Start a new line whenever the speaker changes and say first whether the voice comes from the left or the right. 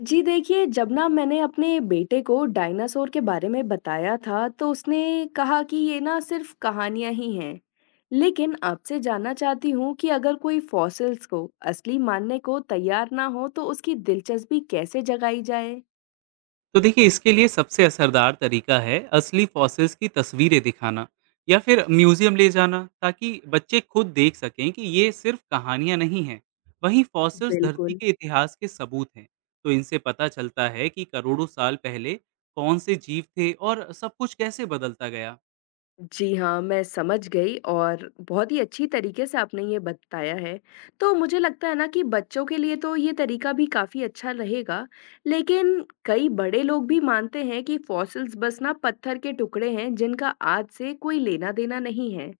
left: जी देखिए, जब ना मैंने अपने बेटे को डायनासोर के बारे में बताया था, तो उसने कहा कि ये ना सिर्फ कहानियां ही हैं। लेकिन आपसे जानना चाहती हूँ कि अगर कोई फॉसिल्स को असली मानने को तैयार ना हो, तो उसकी दिलचस्पी कैसे जगाई जाए?
right: तो देखिए, इसके लिए सबसे असरदार तरीका है असली फॉसिल्स की तस्वीरें दिखाना या फिर म्यूजियम ले जाना, ताकि बच्चे खुद देख सकें कि ये सिर्फ कहानियां नहीं हैं। वहीं फॉसिल्स धरती
left: बिल्कुल।
right: के इतिहास के सबूत हैं। तो इनसे पता चलता है कि करोड़ों साल पहले कौन से जीव थे और सब कुछ कैसे बदलता गया।
left: जी हाँ, मैं समझ गई और बहुत ही अच्छी तरीके से आपने ये बताया है। तो मुझे लगता है ना कि बच्चों के लिए तो ये तरीका भी काफ़ी अच्छा रहेगा, लेकिन कई बड़े लोग भी मानते हैं कि फॉसिल्स बस ना पत्थर के टुकड़े हैं जिनका आज से कोई लेना-देना नहीं है।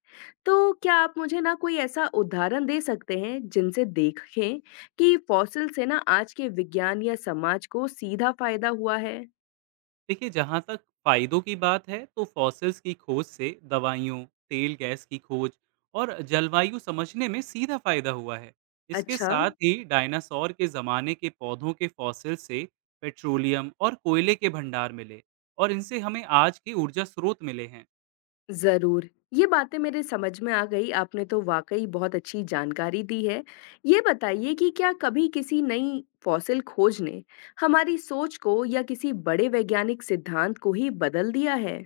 left: तो क्या आप मुझे ना कोई ऐसा उदाहरण दे सकते हैं जिनसे देखें कि फॉसिल से ना आज के विज्ञान या समाज को सीधा फायदा हुआ है?
right: देखिए, जहाँ तक फायदों की बात है, तो फॉसिल्स की खोज से दवाइयों, तेल गैस की खोज और जलवायु समझने में सीधा फायदा हुआ है। इसके
left: अच्छा।
right: साथ ही डायनासोर के जमाने के पौधों के फॉसिल से पेट्रोलियम और कोयले के भंडार मिले, और इनसे हमें आज के ऊर्जा स्रोत मिले हैं।
left: ज़रूर, ये बातें मेरे समझ में आ गई, आपने तो वाक़ई बहुत अच्छी जानकारी दी है। ये बताइए कि क्या कभी किसी नई फॉसिल खोज ने हमारी सोच को या किसी बड़े वैज्ञानिक सिद्धांत को ही बदल दिया है?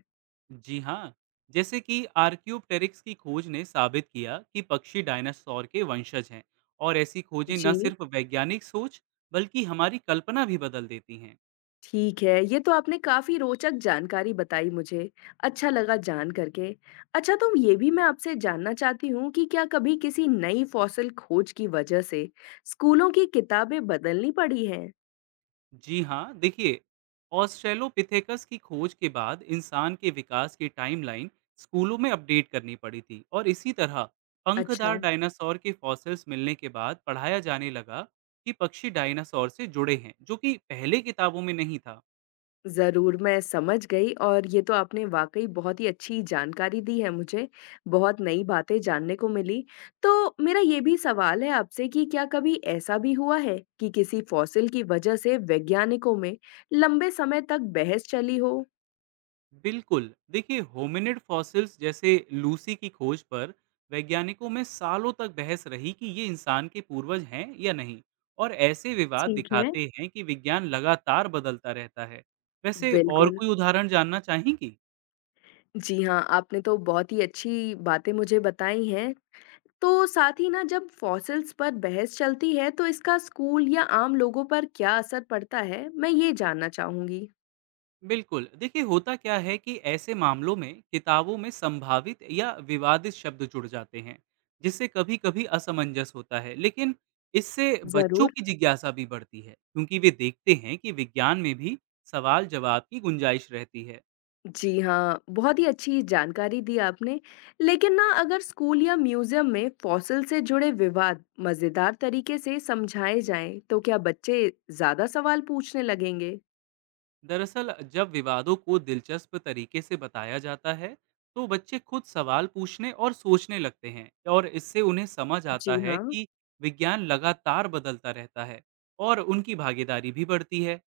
right: जी हाँ, जैसे कि आर्क्योप्टेरिक्स की खोज ने साबित किया कि पक्षी डायनासोर के वंशज हैं, और ऐसी खोजें न
left: जी।
right: सिर्फ वैज्ञानिक सोच बल्कि हमारी कल्पना भी बदल देती हैं।
left: ठीक है, ये तो आपने काफ़ी रोचक जानकारी बताई मुझे, अच्छा लगा जान करके। अच्छा, तो ये भी मैं आपसे जानना चाहती हूँ कि क्या कभी किसी नई फॉसिल खोज की वजह से स्कूलों की किताबें बदलनी पड़ी हैं?
right: जी हाँ, देखिए, ऑस्ट्रेलोपिथेकस की खोज के बाद इंसान के विकास की टाइमलाइन स्कूलों में अपडेट करनी पड़ी थी, और इसी तरह
left: अच्छा।
right: पंखदार डायनासोर के फॉसिल्स मिलने के बाद पढ़ाया जाने लगा कि पक्षी डायनासोर से जुड़े हैं, जो कि पहले किताबों में नहीं था।
left: ज़रूर, मैं समझ गई और ये तो आपने वाक़ई बहुत ही अच्छी जानकारी दी है मुझे, बहुत नई बातें जानने को मिली। तो मेरा ये भी सवाल है आपसे कि क्या कभी ऐसा भी हुआ है कि किसी फॉसिल की वजह से वैज्ञानिकों में लंबे समय तक बहस चली हो?
right: बिल्कुल। देखिए, होमिनिड फॉसिल्स जैसे लूसी की खोज पर वैज्ञानिकों में सालों तक बहस रही कि ये इंसान के पूर्वज हैं या नहीं, और ऐसे विवाद
left: ठीक है।
right: दिखाते हैं कि विज्ञान लगातार बदलता रहता है। वैसे और
left: बिल्कुल।
right: कोई उदाहरण जानना चाहेंगी?
left: जी हाँ, आपने तो बहुत ही अच्छी बातें मुझे बताई हैं। तो साथ ही ना जब फॉसिल्स पर बहस चलती है तो इसका स्कूल या आम लोगों पर क्या असर पड़ता है? मैं ये जानना चाहूँगी।
right: बिल्कुल। देखिए, होता क्या है कि ऐसे मामलों में किताबों में संभावित या विवादित शब्द जुड़ जाते हैं, जिससे कभी कभी असमंजस होता है, लेकिन इससे बच्चों
left: ज़रूर।
right: की जिज्ञासा भी बढ़ती है, क्योंकि वे देखते हैं कि विज्ञान में भी सवाल जवाब की गुंजाइश रहती है।
left: जी हाँ, बहुत ही अच्छी जानकारी दी आपने। लेकिन ना अगर स्कूल या म्यूज़ियम में फॉसिल से जुड़े विवाद मज़ेदार तरीके से समझाए जाएँ, तो क्या बच्चे ज़्यादा सवाल पूछने लगेंगे?
right: दरअसल जब विवादों को दिलचस्प तरीके से बताया जाता है, तो बच्चे खुद सवाल पूछने और सोचने लगते हैं, और इससे उन्हें समझ आता
left: जी
right: है
left: हाँ।
right: कि विज्ञान लगातार बदलता रहता है और उनकी भागीदारी भी बढ़ती है।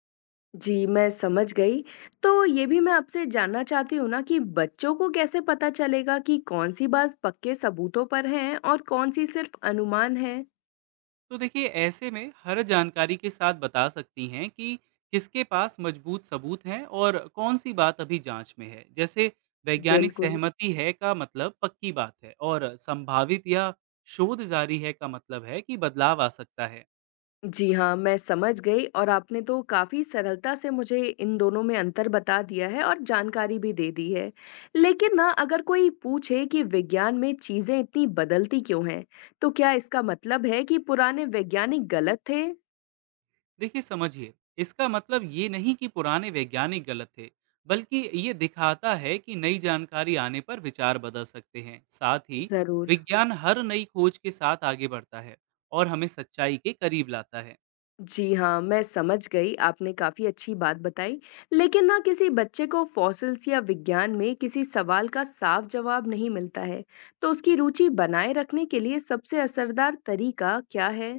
left: जी, मैं समझ गई। तो ये भी मैं आपसे जानना चाहती हूँ ना कि बच्चों को कैसे पता चलेगा कि कौन-सी बात पक्के सबूतों पर है और कौन-सी सिर्फ़ अनुमान है?
right: तो देखिए, ऐसे में हर जानकारी के साथ बता सकती हैं कि किसके पास मजबूत सबूत हैं और कौन सी बात अभी जांच में है। जैसे वैज्ञानिक
left: बिल्कुल।
right: सहमति है का मतलब पक्की बात है, और संभावित या शोध जारी है का मतलब है कि बदलाव आ सकता है।
left: जी हाँ, मैं समझ गई और आपने तो काफ़ी सरलता से मुझे इन दोनों में अंतर बता दिया है और जानकारी भी दे दी है। लेकिन ना अगर कोई पूछे कि विज्ञान में चीज़ें इतनी बदलती क्यों हैं, तो क्या इसका मतलब है कि पुराने वैज्ञानिक गलत थे?
right: देखिए, समझिए, इसका मतलब ये नहीं कि पुराने वैज्ञानिक गलत थे, बल्कि ये दिखाता है कि नई जानकारी आने पर विचार बदल सकते हैं। साथ ही
left: ज़रूर।
right: विज्ञान हर नई खोज के साथ आगे बढ़ता है और हमें सच्चाई के करीब लाता है।
left: जी हाँ, मैं समझ गई, आपने काफ़ी अच्छी बात बताई। लेकिन ना किसी बच्चे को फॉसिल्स या विज्ञान में किसी सवाल का साफ जवाब नहीं मिलता है, तो उसकी रुचि बनाए रखने के लिए सबसे असरदार तरीका क्या है?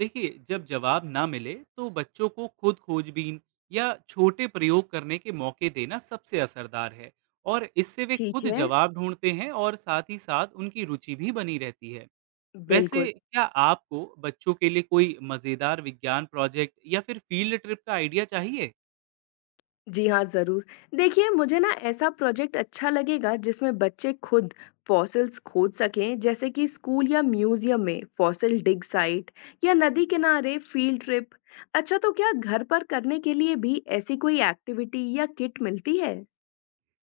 right: देखिए, जब जवाब ना मिले तो बच्चों को खुद खोजबीन या छोटे प्रयोग करने के मौके देना सबसे असरदार है, और इससे वे
left: ठीक
right: खुद
left: है,
right: जवाब ढूंढते हैं और साथ ही साथ उनकी रुचि भी बनी रहती है।
left: बिल्कुल।
right: वैसे क्या आपको बच्चों के लिए कोई मजेदार विज्ञान प्रोजेक्ट या फिर फील्ड ट्रिप का आइडिया चाहिए?
left: जी हाँ, ज़रूर। देखिए, मुझे ना ऐसा प्रोजेक्ट अच्छा लगेगा जिसमें बच्चे खुद फॉसिल्स खोज सकें, जैसे कि स्कूल या म्यूज़ियम में फॉसिल डिग साइट या नदी किनारे फील्ड ट्रिप। अच्छा, तो क्या घर पर करने के लिए भी ऐसी कोई एक्टिविटी या किट मिलती है?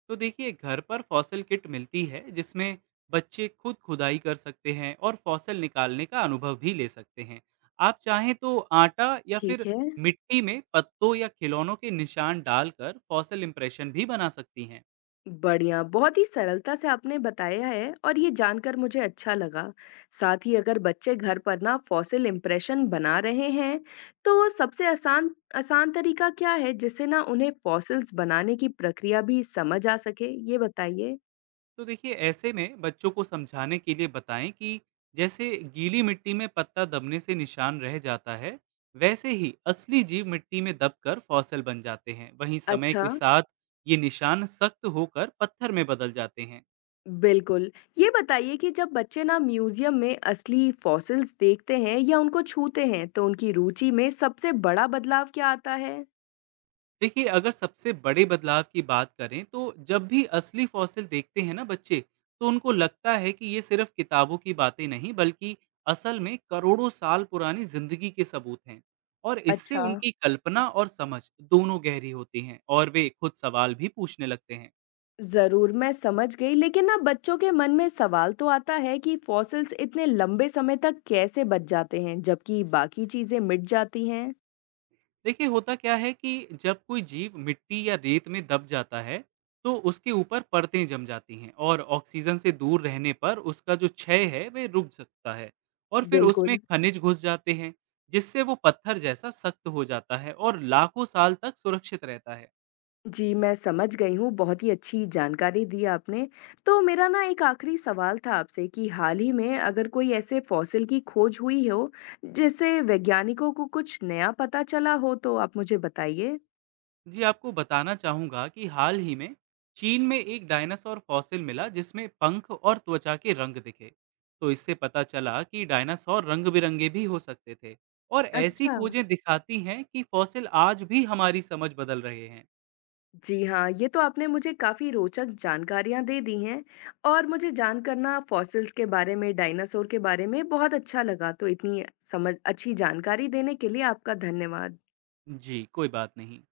right: तो देखिए, घर पर फॉसल किट मिलती है, जिसमें बच्चे खुद खुदाई कर सकते हैं और फॉसल निकालने का अनुभव भी ले सकते हैं। आप चाहें तो आटा या फिर
left: ठीक है।
right: मिट्टी में पत्तों या खिलौनों के निशान डालकर फॉसल इंप्रेशन भी बना सकती हैं।
left: बढ़िया, बहुत ही सरलता से आपने बताया है और ये जानकर मुझे अच्छा लगा। साथ ही अगर बच्चे घर पर ना फॉसिल इम्प्रेशन बना रहे हैं, तो सबसे आसान आसान तरीका क्या है जिससे ना उन्हें फॉसिल्स बनाने की प्रक्रिया भी समझ आ सके? ये बताइए।
right: तो देखिए, ऐसे में बच्चों को समझाने के लिए बताएं कि जैसे गीली मिट्टी में पत्ता दबने से निशान रह जाता है, वैसे ही असली जीव मिट्टी में दबकर फॉसल बन जाते हैं। वहीं समय के
left: अच्छा,
right: साथ ये निशान सख्त होकर पत्थर में बदल जाते हैं।
left: बिल्कुल। ये बताइए कि जब बच्चे ना म्यूज़ियम में असली फॉसिल्स देखते हैं या उनको छूते हैं, तो उनकी रुचि में सबसे बड़ा बदलाव क्या आता है?
right: देखिए, अगर सबसे बड़े बदलाव की बात करें, तो जब भी असली फॉसिल देखते हैं ना बच्चे, तो उनको लगता है कि ये सिर्फ किताबों की बातें नहीं, बल्कि असल में करोड़ों साल पुरानी जिंदगी के सबूत हैं। और इससे
left: अच्छा।
right: उनकी कल्पना और समझ दोनों गहरी होती हैं, और वे खुद सवाल भी पूछने लगते हैं।
left: जरूर, मैं समझ गई। लेकिन ना बच्चों के मन में सवाल तो आता है कि फॉसिल्स इतने लंबे समय तक कैसे बच जाते हैं जबकि बाकी चीजें मिट जाती हैं।
right: देखिए, होता क्या है कि जब कोई जीव मिट्टी या रेत में दब जाता है, तो उसके ऊपर परतें जम जाती हैं और ऑक्सीजन से दूर रहने पर उसका जो क्षय है वह रुक सकता है। और फिर उसमें
left: बिल्कुल।
right: खनिज घुस जाते हैं, जिससे वो पत्थर जैसा सख्त हो जाता है और लाखों साल तक सुरक्षित रहता है।
left: जी, मैं समझ गई हूँ, बहुत ही अच्छी जानकारी दी आपने। तो मेरा ना एक आखिरी सवाल था आपसे कि हाल ही में अगर कोई ऐसे फॉसिल की खोज हुई हो जिससे वैज्ञानिकों को कुछ नया पता चला हो, तो आप मुझे बताइए।
right: जी, आपको बताना चाहूंगा कि हाल ही में चीन में एक डायनासोर फॉसिल मिला, जिसमें पंख और त्वचा के रंग दिखे। तो इससे पता चला कि डायनासोर रंग बिरंगे भी हो सकते थे, और ऐसी
left: अच्छा।
right: खोजें दिखाती हैं कि फॉसिल आज भी हमारी समझ बदल रहे हैं।
left: जी हाँ, ये तो आपने मुझे काफ़ी रोचक जानकारियाँ दे दी हैं और मुझे जान करना फॉसिल्स के बारे में, डायनासोर के बारे में बहुत अच्छा लगा। तो इतनी समझ अच्छी जानकारी देने के लिए आपका धन्यवाद।
right: जी, कोई बात नहीं।